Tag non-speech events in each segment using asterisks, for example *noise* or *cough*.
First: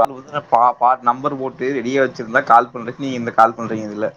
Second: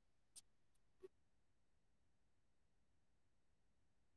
வந்து பா பா நம்பர் போட்டு ரெடியா வச்சிருந்தா கால் பண்றக்கு நீங்க இந்த கால் பண்றீங்க இதுல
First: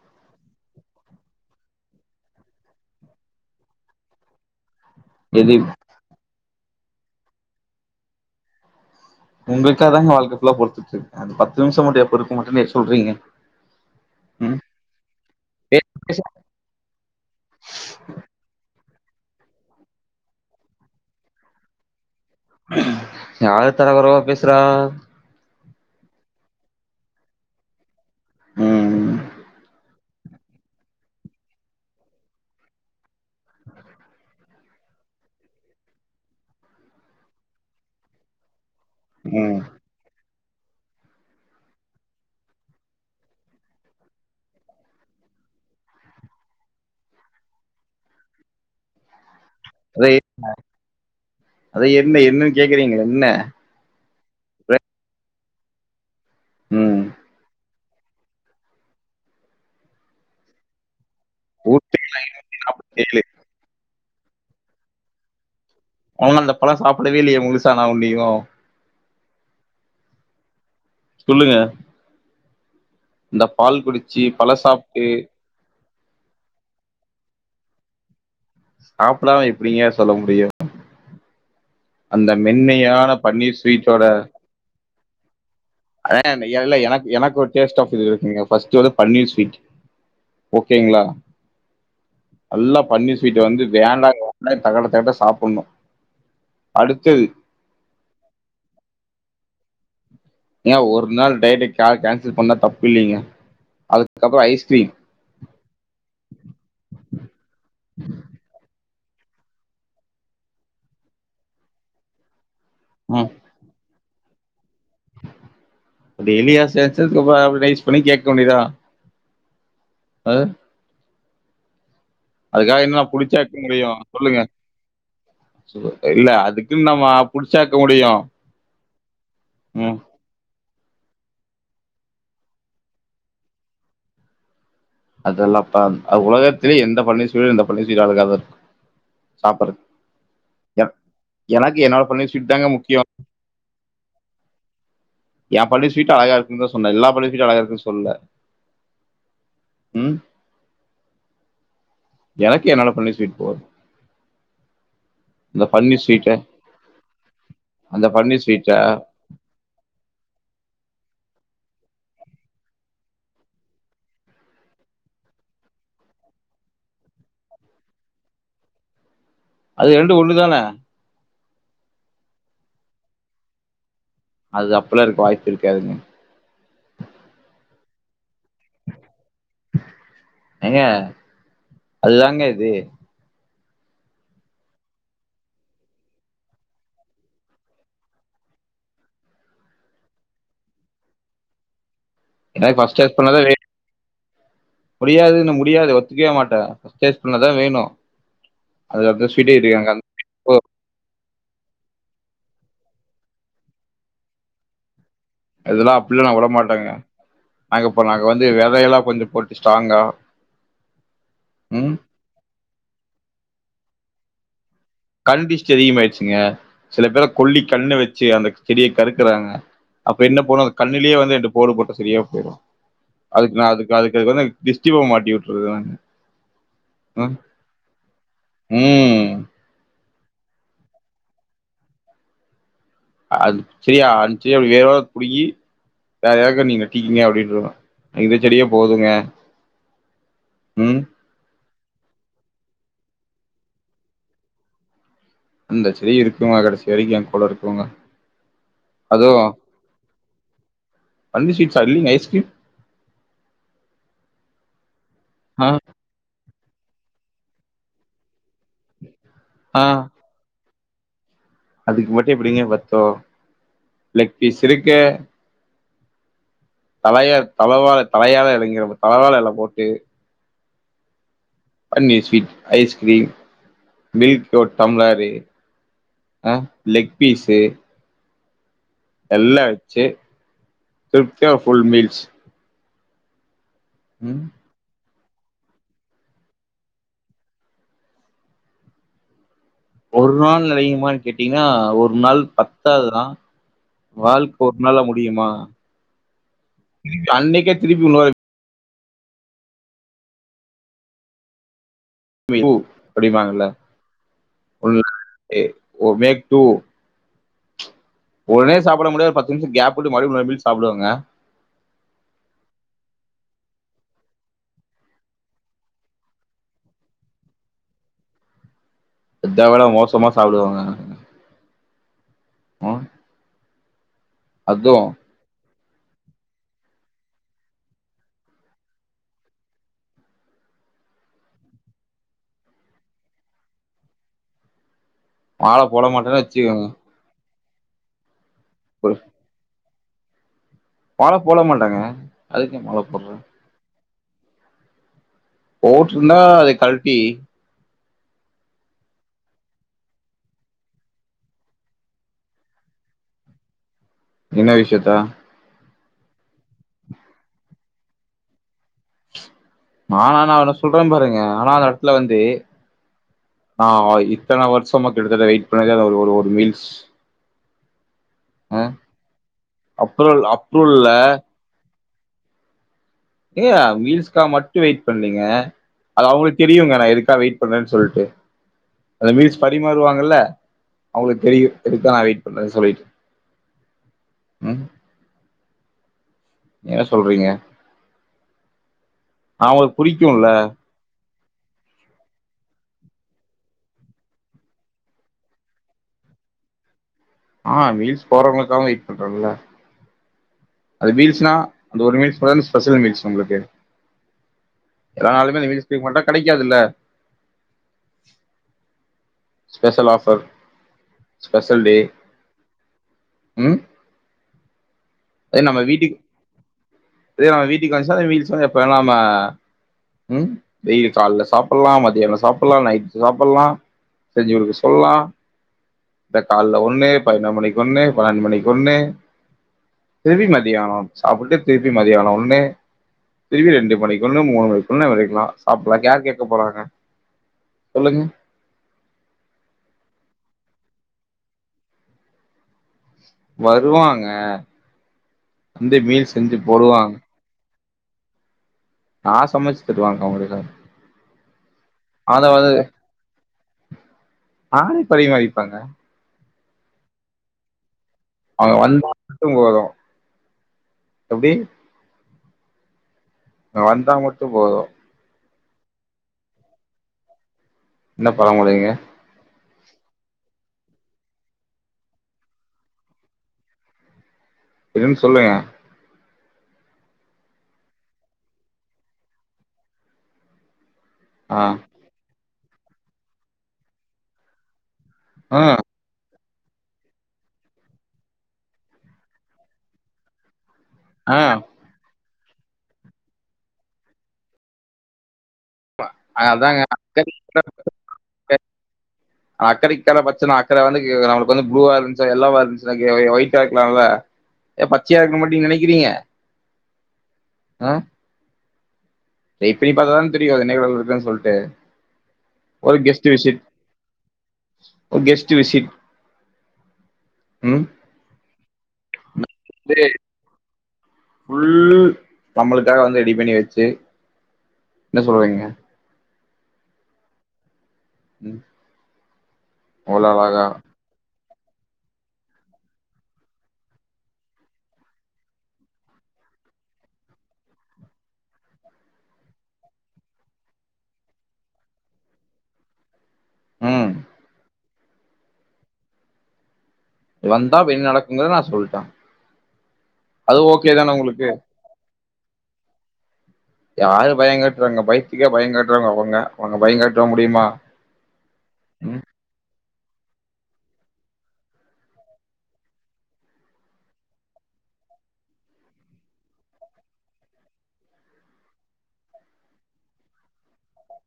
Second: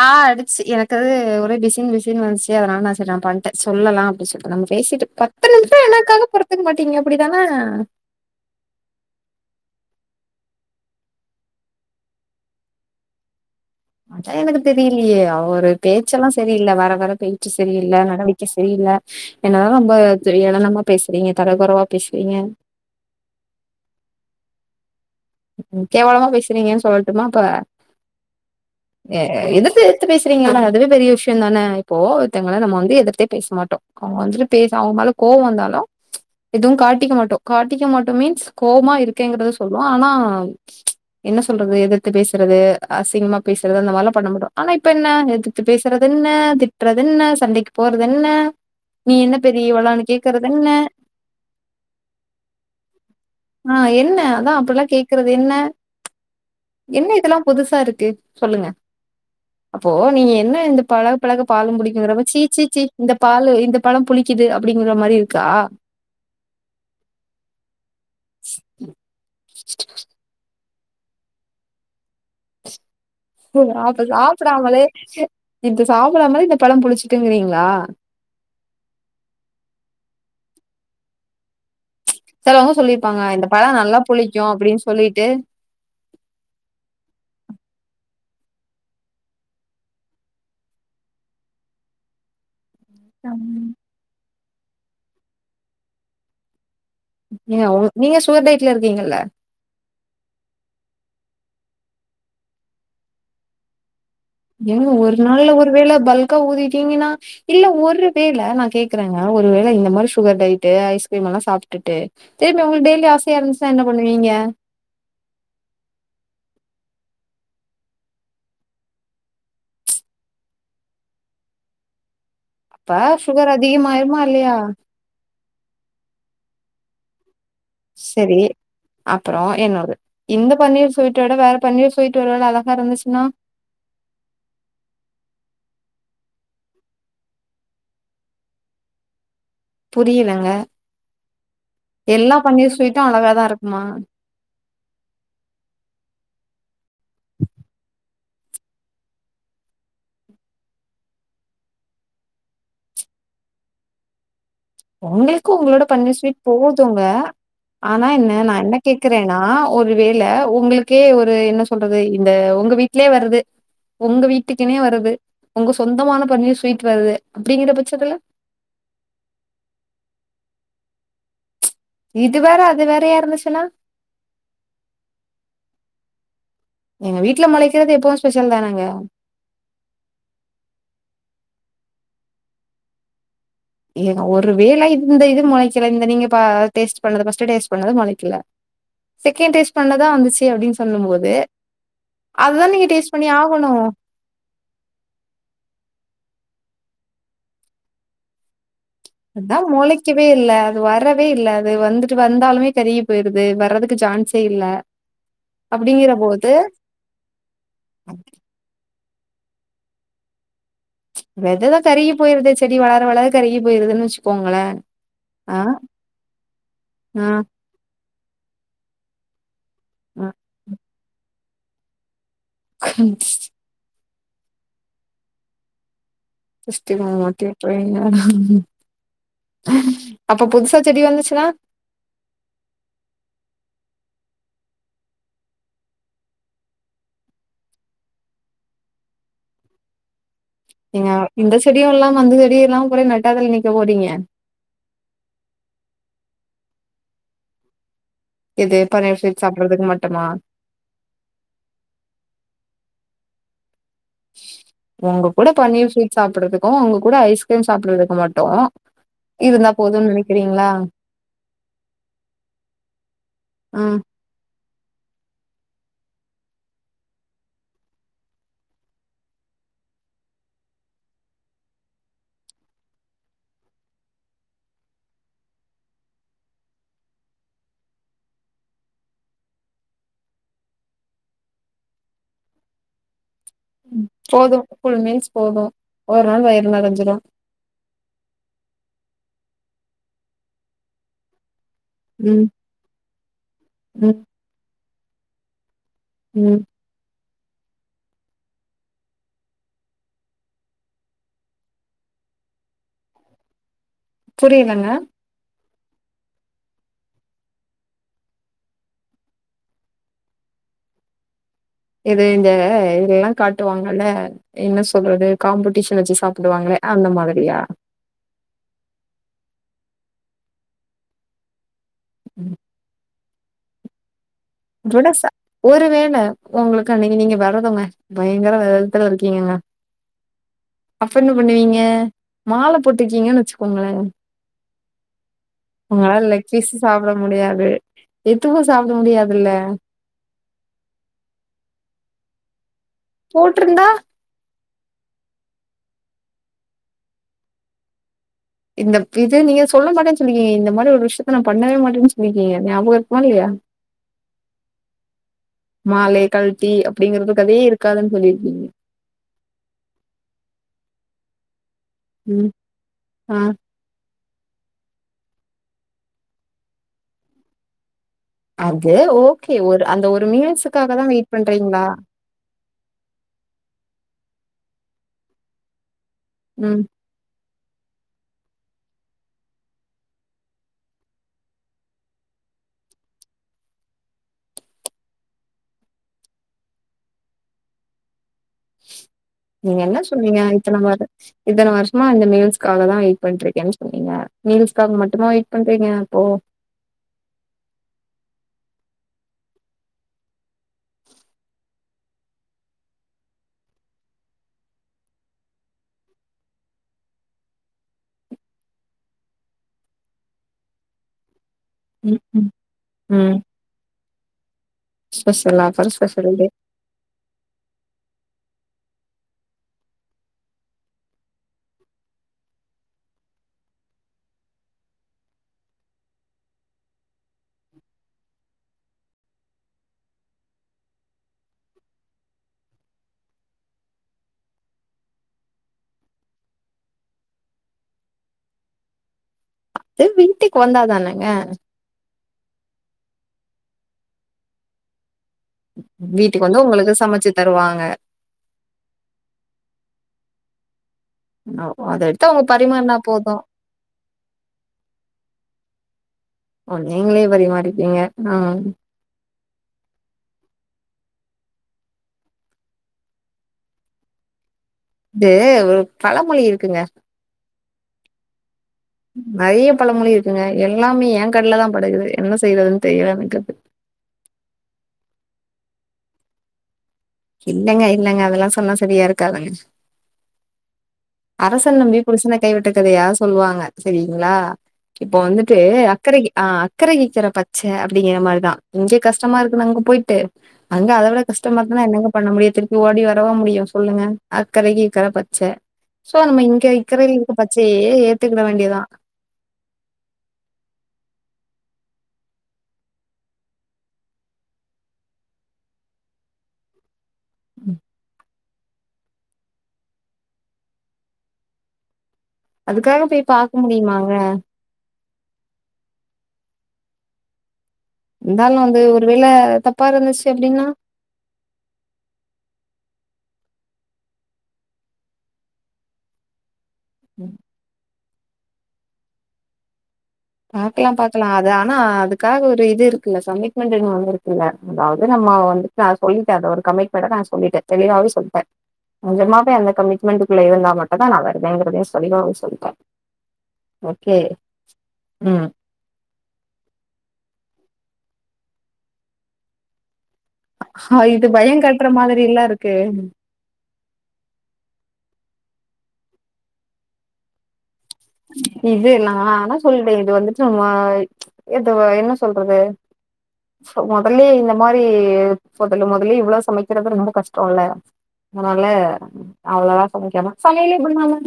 ஆ அடிச்சு எனக்கு ஒரே பிசின் பிசின்னு வந்துச்சு அதனால நான் சரி நா பண்ட்டே சொல்லலா அப்படி சொல்லிடு நம்ம பேசிட்டு பத்து எது நிமிஷ என்னக்காக பொறுத்துக்க மாட்டீங்க அப்படிதானே உங்களுக்காக தாங்க வாழ்க்க ஃபுல்லா பொற்த்துட்டு இருக்கே அந்த பத்து நிமிச மட்டு எப்ப இருக்க மாட்டேனு சொல்றீங்க அதா ம் எனக்கு தெரி லயே ஒரு பேச்சல்லா சரியில்ல வர வர பேச்சு சரியில்ல நடவடிக்கை சரியில்ல என்னதா ரொம்ப ஏளனமா பேசுறீங்க தரைகுறவா பேசுறீங்க யார தரகொறவா பேசுறா கேவலமா பேசுறீங்கன்னு சொல்லட்டுமா அப்ப ம் எதுக்கு தித்து பேசுறீங்கள அதுவே பெரிய விஷயம் தானே இப்போ ஒருத்தவங்கல நம்ம வந்து எதுத்தே பேச மாட்டோ அவுங்க வந்துட்டு பேச அவங்க மேல கோவ வந்தாலு எதுவு காட்டிக்க மாட்டோ காட்டிக்க மாட்டோ மீன்ஸ் கோவமா இரு க்கேங்கறத ம் சொல்லுவோ ஆனா என்ன சொல்றது எதிர்த்து பேசுறது அசிங்கமா பேசுறது அந்த மாதிரிலா பண்ண மாட்டோ ஆனா இப்ப என்ன எதிர் த்து பேசுறது என்ன திட்டுறது என்ன சண்டைக்கு போறது என்ன நீ என்ன பெரிய இவளான்னு அத கேக்குறது என்ன அத என்ன என்னன்னு கேக்குறீங்கள என்ன ஆ என்ன அதா அப்படில்லா கேக்குறது என்ன ம் என்ன இதெல்லாம் புதுசா இருக்கு சொல்லுங்க அப்போ நீங்க என்ன இந்த பழக பழக பாலு ஊட்டி புலிக்குங்கிற சீ சீ சீ இந்த நாப்பத்தேழு பாலு இந்த பழம் புளிக்குது அப்படிங்கிற மாரி இருக்கா நா ஒன்னு அந்த பழம் சாப்பிடவே இல்லையே முழுசா நா ஆகுலயு சொல்லுங்க இந்த பால் அப்ப குடிச்சு பழ சாப்பிடாமலே சாப்ட்டு இப்ப சாப்பிடாமயே இந்த பழம் புளிச்சுட்டுங்கிறீங்களா சாப்டாம எப்படிங்க சொல்ல முடியு அந்த மென்மையான பன்னீர் ஸ்வீட்டோட யோ அப்படின்னு சொல்லிட்டு அதா அந்த எலைல எனக்கு எனக்கு ஒரு டேஸ்ட் ஆஃப் யூ இருக்குங்க ஃபஸ்ட் வந்து பன்னீர் ஸ்வீட் ஓகேங்களா நல்லா பன்னிர் ஸ்வீட்ட வந்து வேண்டா *inaudible* னே தகட தெகட்ட சாப்புன்னு அடுத்தது நீ அவரு நீங்க சுவர் டையட்ல இருக்கீங்கல்ல ஏ ஒரு நாள் டைட்ட கா கேன்சல் பண்ணா தப்பு இல்லேங்க அது ஏங்க ஒரு நாள்ல ஒரு வேள பல்க்கா ஊதிட்டீங்ன்னா இல்ல ஒரு வேள நா கேக்குறேங்க ஒரு வேள இந்த மாரி சுகர் டயட்டு ஐஸ்கிரீம்லா சாப்டுட்டு தேம்பியு உங்கள்க் டெய்லி ஆசையா இருந்துச்சின்னா என்ன பண்ணுவீங்க டெய்லி ஆசையா *inaudible* சும்மா நைஸ் பண்ணி கேக்கவேண்டிதா அ அதுக்காக அப்ப என்ன புடிச்சா சுகர் வெக்க முடியும் அதிகமாயிருமா சொல்லுங்க இல்லையா சொ இல்ல அதுக்குன்னு நம்மப் புடிச்சா வக்க முடியும் சரி அப்புறோ என்னோடது உம் இந்த பன்னீர் ஸ்வீட் விட வேற பன்னீர் ஸ்வீட்டு ஒருவேள அழகா இருந்துச்சின்னா அதெல்லா பாத் அவ் உலகத்திலேயே எந்த பன்னீர் ஸ்வீட் எந்த பன்னீர் ஸ்வீட் அழகாக தா இருக்கு சாப்றது புரியலங்க என் எனக்கு என்னோட பன்னீர் எல்லா ஸ்வீட்டு தாங்க முக்கியோ அழகாதா இருக்குமா ஏ பன்னீர் ஸ்வீட் அழகா இருக்குன்னு தா சொன்ன எல்லா பன்னீர் ஸ்வீட்டு அழகா இருக்குன்னு சொல்ல உம் எனக்கு என்னோட பன்னீர் ஸ்வீட் போது உங்களுக்கு உங்களோட பன்னீர் ஸ்வீட் போதுங்க அந்த ஆனா என்ன பன்னீர் நா ஸ்வீட்டை என்ன கேக் றேனா ஒரு வேள உங்களுக்கே ஒரு என்ன சொல்றது இந்த உங்க வீட்லயே வருது உங்க வீட்டுக்குனே வருது உங்க சொந்தமான பன்னீர் ஸ்வீட் வருது அப்டிங்கிற பட்சத்ல அது ரெண்டு ஒன்னு தான இது வேற அது வேற யாருந்துச்சின்னா அது அப்பில்லா இருக்க வாய்ப்பு இருக்காதுங்க எங்க வீட்ல முளைக்கிறது எப்போவு ஸ்பெஷல் தானங்க ஏங்க அதுதாங்க இது ஏங்க ஒரு வேள இந்த இது முளக்கல இந்த நீங்க பா டேஸ்ட் பண்ணது பர்ஸ்ட் டேஸ்ட் பண்ணது முளக்கில செகண்ட் டேஸ்ட் பண்ணதா வந்துச்சே அப்டின்னு சொல்லு போதே அதுதா எனக்கு நீங்க ஃபர்ஸ்ட் டேஸ்ட் பண்ணி ஆகணு முடியாது இன்னு முடியாது ஒத்துக்கவே மாட்ட டேஸ்ட் பண்ணதா வேணு அதான் முளைக் க்கவே இல்ல அது வரவே இல்ல அது வந்துட்டு வந்தாலுமே கருகி போயிருது வர்றதுக்கு ஜான்சே இல்ல இதுலா இதெல்லா அப்டிங்கிற அப்பில்லா நா போது உடமாட்டேங்க நாங்க இப்போ நாங்க வந்து விதையெல்லா கொஞ்சோ போட்டு ஸ்ட்ராங்கா வெததா கருகி போயிருதே செடி வளர வளர கருகி போயிருதுன்னு வச்சுக்கோங்கள கண் திஷ்டி அதிகம் ஆயிச்சிங்க சில பேர ஆ கொல்லி கண்ணு வச்சி அந்த செடிய கறுக்குறாங்க அப்ப என்ன போனு அந்த கண்ணிலேயே வந்து ரெண்டு போடு போட்ட சரியா போயிரு ஆ அதுக் நா அது அதுக்கு அது வந்து திஷ்டி பொம்ம மாட்டி வுட்றதுறாங்க கிஷ்டி பொம்ம மாட்டி விட்ற வேண்டியது தான ம் அப்ப புதுசா செடி வந்துச்சினா அது சரியா அந்த செடிய வேறோட புடுகி வேற யாருக்காவது நீங்க டீயிங்க அப்டின்னுரு இந்த செடியே போதுங்க ம் நீங்க இந்த செடியு இல்லாம அந்த செடிய இல்லாம குற நட்டாத்ல நிக்க போறங்க அந்த செரி இருக்கு கடைசி வரைக்கு ஏ கூட இருக்குங்க எது பன்னீர் ஸ்வீட்ஸ் சாப்றதுக்கு மட்டுமா பன்னீ ஸ்வீட்ஸ் சல்லீங்க ஐஸ்கீரீம் உங்க கூட ஆ பன்னீர் ஸ்வீட்ஸ் சாப்டுறதுக்கு உங்க கூட ஐஸ்கிரீம் சாப்டுறதுக்கு மட்டு இருந்தா ஆ போதும்ன்னு நனைக்கிறீங்களா அதுக்கு மட்டு எப்டிங்க பத்தூ ம் லெக் பீஸ் இருக்க தலைய தவவாழ தலையாழ இளங்கிற தலவாழ எலப் போட்டு பன்னீர் ஸ்வீட் ஐஸ்கிரீம் மில்க் புரோட் டம்ளாரு ஆ லெக் பீஸு எல்லா வெச்சு திருப்தியா ஃபுல் மீல்ஸ் ம் போது ஃபுல் மீல்ஸ் போது ஒரு நாள் வயிறு நெரஞ்சிரு ஒரு நாள் நெரையுமான் கேட்டீங்கனா ஒரு நாள் ம் பத்தாதுதா ம் வாழ்க் ஒரு நாள்ல முடியுமா ம் திருப்பி அன்னைக்கே திருப்பி இன்னொரு வெய் உ அப்டிம்ப்பாங்கல்ல புரியலங்க எ ஒமேக் டூ ஒடனே சாப்புட முடியாது பத்து நிம்ஷ கேப் வுட்டு மறுபடி மறுபடி சாப்புடுவாங்க எது இந்த இங்கெல்லா காட்டுவாங்கல்ல என்ன சொல்றது காம்படீஷன் வெச்சு சாப்புடுவாங்களே அந்த மாதிரியா அத விட மோசமா சாப்புடுவாங்க அதுவும் துடஸா ஒரு வேள உங்களுக்கு அன்னைக்கு நீங்க வெரதங்க பயங்கர வெரதத்துல இருக்கீங்கங்க அப்ப என்ன பண்ணுவீங்க மால போட்ருக்கீங்கன் வெச்சுக்கோங்களே மால போட உங்களால மாட்டேன்னு லெக் பீஸு வச்சுக்கோங்க சாப்ட முடியாது எதுவு சாப்ட ஒரு முடியாதுல்ல மால போட மாட்டங்க அதுக்கு ஏ மால போடுற போட்ருந்தா போட்ருந்தா அதை கழ்ட்டி இந்த இது நீங்க சொல்ல மாட்டேன் சொன்னீங்க இந்த மாரி ஒரு விஷ்யத்த நா பண்ணவே மாட்டேன்னு சொல்லிருக்கீங்க ஞாபக இருக்குமா இல்லயா என்ன விஷ்யத்த மாலைய கழ்ட்டி அப்டிங்கிறது கதையே இருக்காதுன் சொல்லிருக்கீங்க ஆனா நா அவ்ளோ சொல்ற பாருங்க ஆனா அந்த எடத்துல வந்து ம் ஆ ஆமா இத்தன வர்ஷமா கிட்டதட்ட வெயிட் பண்ணிதா ஒரு ஒரு ஒரு மீல்ஸ் அ அது ஓகே ஒரு அந்த ஒரு அப்ரூவல் மீல்ஸுக்காக தா அப்ரூவல்ல வெயிட் பண்றீங்ளா ஏங்க மீல்ஸ்காக மட்டு வெய்ட் பண்லைங்க அது அவுங்ளுக்கு ம் தெரியுங்க நா எதுக்கா வெயிட் பன்றேன் சொல்ட்டு அந்த மீல்ஸ் பரிமாறுவாங்கல்ல அவுங்ளுக்கு தெரியு எதுக்கு நா வெய்ட் பண்றேன் சொல்லி ம் ஏ சொல்றீங்க நீங்க என்ன அவங்களுக்கு சொன்னீங்க புடிக்கும்ல இத்தன வரு இத்தன வர்ஷமா இந்த மீல்ஸ்காக தா வெய்ட் பண்ட்ருக்கேன் சொன்னீங்க மீல்ஸ்காக மட்டுமா வெய்ட் பண்றீங்க அப்போ ஆ மீல்ஸ் போட்றவ்ங்ளுக்காகவு வெய்ட் பண்றன்ல அது மீல்ஸ்னா அந்த ஒரு மீல்ஸ் தானே ஸ்பெஷல் மீல்ஸ் உங்களுக்கு நா அதுல இந்த மீல்ஸ் ஃப்ரீக்வண்ட்டா கெடைக்காதுல்ல ஸ்பெஷல் ஆஃபர் ஸ்பெஷல் டே ம் ம் ம் அதே ஸ்பெஷல் நம்ம ஆஃபர் வீட்டுக் ஸ்பெஷல் டே அதே நம்ம வீட்டுக்கு வந்ச்சுனா அந்த மீல்ஸ் வந்து எப்ப வேனா நம்ம ம் டெய்லி கால்ல சாப்புட்ல்லா மதியான சாப்புட்லா நைட்டு சாப்புட்லா செஞ்சு குடுக்க சொல்லலா த கால்ல ஒன்னு பதினோர் மணிக்கு ஒன்னு பன்னன்டு மணிக்கு ஒன்னு தெரிய மாட்டிக்குது அவன் சாப்பட்றதே தெரிய மாட்டிக்குது அவன் ஒன்னே திரும்பி ரெண்டு மணிக்கு ஒன்னு மூணு மணிக்கு ஒன்னு வைக்கலா சாப்புல்லா யார் கேக்க போறாங்க சொல்லுங்க து வீட்டுக்கு வந்தாதானங்க வருவாங்க வந்து மீல் வீட்டுக்கு செஞ்சு வந்தா உங்களுக்கு போடுவாங்க சமச்சு தருவாங்க நா சமச்சி தருவ அவங்களுக்கு அப்போ அத எடுத்து அவங்க பரிமாறுனா போது நானே பரிமாறிப்பங்க ஓ நீங்ளே பரிமாறிப்பீங்க ஆ அவுங்க வந்தா மட்டும் போதும் எப்டி நா வந்தா மட்டும் போதும் இது ஒரு பழமொழி இருக்குங்க என்ன பழமொழிங்க நிறைய பழமொழி இருக்குங்க எல்லாமே என் கண்ணுல தான் படுகுது என்ன செய்யறதுன்னு தெரியல எனக்கு என்னனு சொல்லுங்க இல்லங்க இல்லங்க அதெல்லாம் சொன்னா சரியா இருக்காதுங்க ஆ அரசன் நம்பி புருசனை கைவிட்ட கதையா சொல்லுவாங்க செரிங்களா இப்போ வந்துட்டு ம் அக்கரைக ஆ அக்கரைகிக்கிற பச்சை அப்டிங்கிற மாதிரிதான் இங்க கஷ்டமா இருக்குது அங்க போய்ட்டு அங்க அவ்ளோ ஆ கஷ்டமா இருக்குன்னா என்னங்க பண்ண முடியும் திரும்பி ஓடி வரவா முடியும் சொல்லுங்க அக்கரைக்கு இக்கரை பச்ச சோ நம்ம இங்க அதாங்க இக்கரை அக்கறை பச்சையே ஏத்துக்கிட வேண்டியதான் அக்கரைக்கு தான பச்சன்னா அக்கரை வந்து நம்மளுக்கு வந்து ப்ளுவா இருன்ச்சா ஏல்லோவா இருந்துச்சு ஒயிட்டா இருக்கலாம்ல்ல ஏ பச்சையா இருக்க மாட்டி நீ நினைக்கிறீங்க ஆ எப்டி பாத்தாலும் தெரியும் என்னிக்கி வருவான் சொல்ட்டு அதுக்காக போய் பார்க்க முடியுமாங்க கெஸ்ட்டு விசிட் ம் இருந்தாலும் வந்து ஒருவேள தப்பா இது இருந்துச்சு அப்டின்னா ஃபுல் நம்மளுக்காக வந்து ரெடி பண்ணி வச்சு என்ன சொல்லுரீங்க ம் ம் அவ்ளோ அழகா பாக்கலாம் பாக் கலாம் அது ஆனா அதுக்காக ஒரு இது இருக்குல்ல கமிட்மெண்ட்ன்னு ஒன்னு இருக்குல்ல அதாவது நம்ம வந்து நான் சொல்லிட்டேன் அது ஒரு கமிட்மெண்ட நான் சொல்லிட்டேன் தெளிவாவே சொல்லிட்டேன் கொஞ்சமாவே அந்த கமிட்மெண்ட்டுக்குள்ளே இருந்தா மட்டும் தான் நான் வருவேங்கிறதையும் சொல்லி அவங்க சொல்லிட்டேன் ம் ஓகே ம் வந்தா என்ன நடக்குங்கத நான் சொல்ட ஆ இது உங்களுக்கு பயம் காட்டுற மாதிரி எல்லே இருக்கு யாரு பயம் கட்டுறாங்க பயத்துக்கே பயம் கட்டுறவாங்க அவங்க அவங்க பயம் காட்டவா முடியுமா இது ம் நானா சொல்லிட்டேன் இது வந்துட்டு நம்ம எதுவ என்ன சொல்றது சோ முதலே இந்த மாதிரி முதல்ல முதலே இவ்ளோ சமைக்கிறது ரொம்ப கஷ்டம் இல்ல அதனால அவ்ளவா சமைக்காம சமையலே பண்ணாம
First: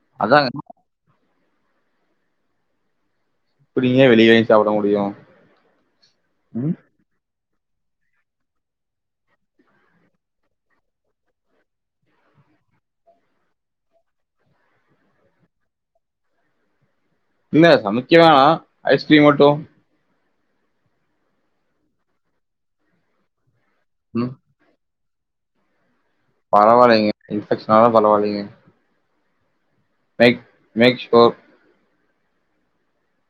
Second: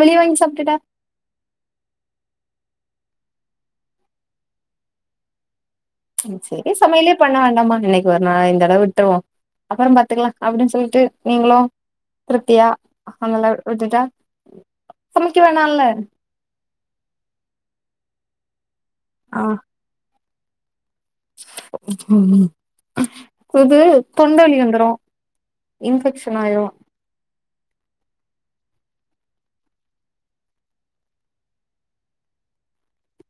வெளிய வாங்கி அதாங்க சாப்டுட்டா எப்டிங்க வெளிய வாங்கி சாப்ட முடியு ம் செரி சமையலே பண்ண வேண்டாம்மா இன்னக்கி ஒரு நாள் இந்தடவை விட்ருவோ அப்பறோ பாத்துக்கலா அப்டின்னு சொல்லிட்டு நீங்களு திருப்தியா அவுங்கள விட்டுட்டா சமைக்க வேணால்ல இல்ல சமைக்க வேணா ஐஸ் க்ரீம் ஆ மட்டு இது ம் தொண்ட வலி வந்துரு இன்ஃபெக்ஷன் ஆய் பரவாயில்லைங்க இன்பெக்ஷன் ஆனாலு பரவாயில்லைங்க மேக் மேக் ஷ்யூர்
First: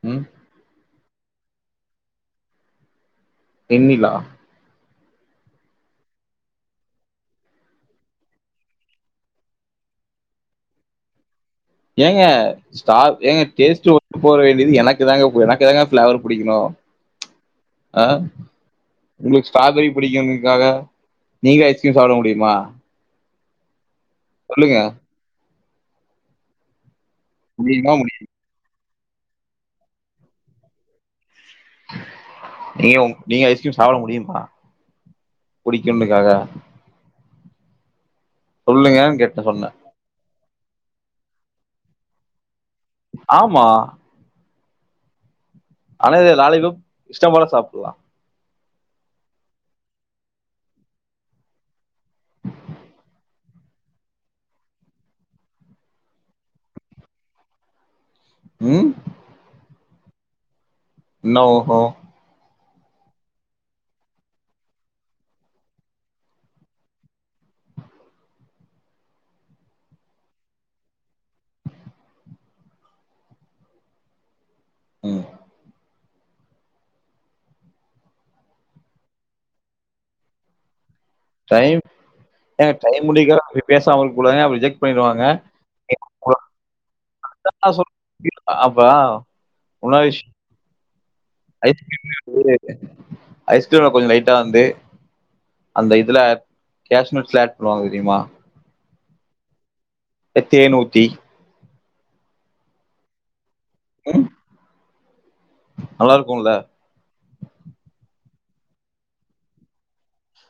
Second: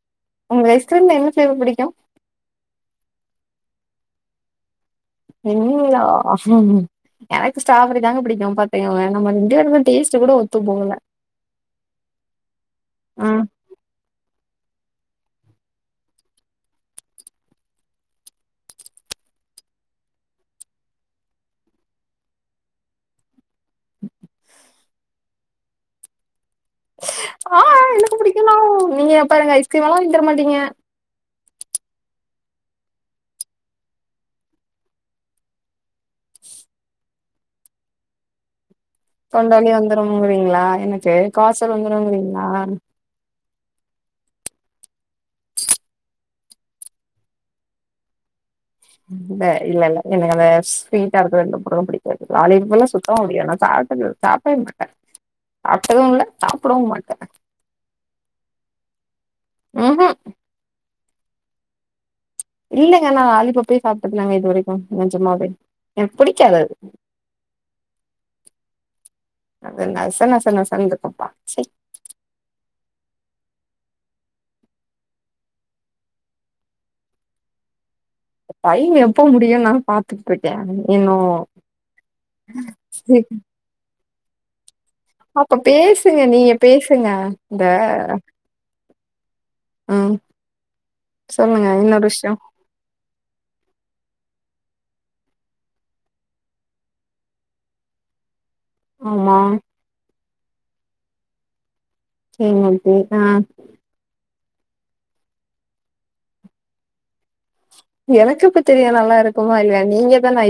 ம் உங்களுக்கு ஐஸ்க்ரீம் ல என்ன ஃப்ளேவர் பிடிக்கு வெண்ணிலா வெண்ணிலாவா எனக்கு ஸ்ட்ராபெரி தாங்க பிடிக்கும் பாத்தீங்களா நம்ம ரெண்டு பேருக்கு டேஸ்ட் கூட ஒத்து போகல ஏங்க ஸ்டா ஏங்க ம் டேஸ்ட் ஒத்து போக வேண்டியது எனக்கு தாங்க எனக்கு தாங்க பிளேவர் பிடிக்கணு ஆ உங்களுக்கு ஸ்ட்ராபெரி பிடிக்குங்கிறதுக்காக நீங்க ஐஸ்கிரீம் சாப்ட முடியுமா சொல்லுங்க ஆ முடியுமா எனக்கு முடியா பிடிக்குன்னா நீங்க பாருங்க ஐஸ்கிரீமல்லா வாங்கிதர மாட்டீங்க நீங்க உ நீங்க ஐஸ்கிரீம் சாப்ட முடியுமா புடிக்குன்னுக்காக சொல்லுங்க தொண்ட வலி வந்துருங்கிறீங்களா எனக்கு காச்சல் வந்துருங்கிறீங்களா ஆமா அது லாலிபாப் இஷ்டம் போல சாப்ட்லா ம் இல்ல இல்ல இல்ல எனக்கு அந்த ஸ்வீட்டா இருக்க ரெண்டு பொருளு பிடிக்காது லாலிபாப்ல்லா சுத்தமா பிடிக்காது நா சாப்டது சாப் சாப்ட்டது இல்ல சாப்டவு மாட்டே ம் ம் ஹூ என்ன உ ஹூ இல்லங்க நா லாலிபாப்பே சாப்ட்டதில்லங்க இது வரைக்கு நெஞமாவே எனக்கு பிடிக்காது அது அது நசனசனன்னு இருக்கும்ப்பா சி ம் டைம் எப்ப முடியுன்னு நா பாத்துட்டு இருக்கே நீ என்னவோ டைம் ஏங்க டைம் முடியிறகாக அப்டி பேசாம இருக்க கூடாதுங்க அப்பறோ ரிஜெக்ட் பண்ணிருவாங்க அப்ப பேசுங்க ஒரு நீங்க பேசுங்க இந்த அண்ணா சொல் அப்ப இன்னொரு ம் விஷயம் சொல்லுங்க இன்னொரு விஷயோ ஐஸ்கிரீம் ஐஸ்கிரீம்ல கொஞ்சோ லைட்டா வந்து அந்த இதுல கேஷ்சு நட்ஸ்ல்லா ஆட் பண்ணுவாங்க தெரியுமா ஆமா இந்த தேன் ஊத்தி தேன் ஊத்தி தான் உம் நல்லா இருக்குல்ல எனக்கு எப்ப தெரிய நல்லா இருக்குமா இல்லையா நீங்க தான ஐ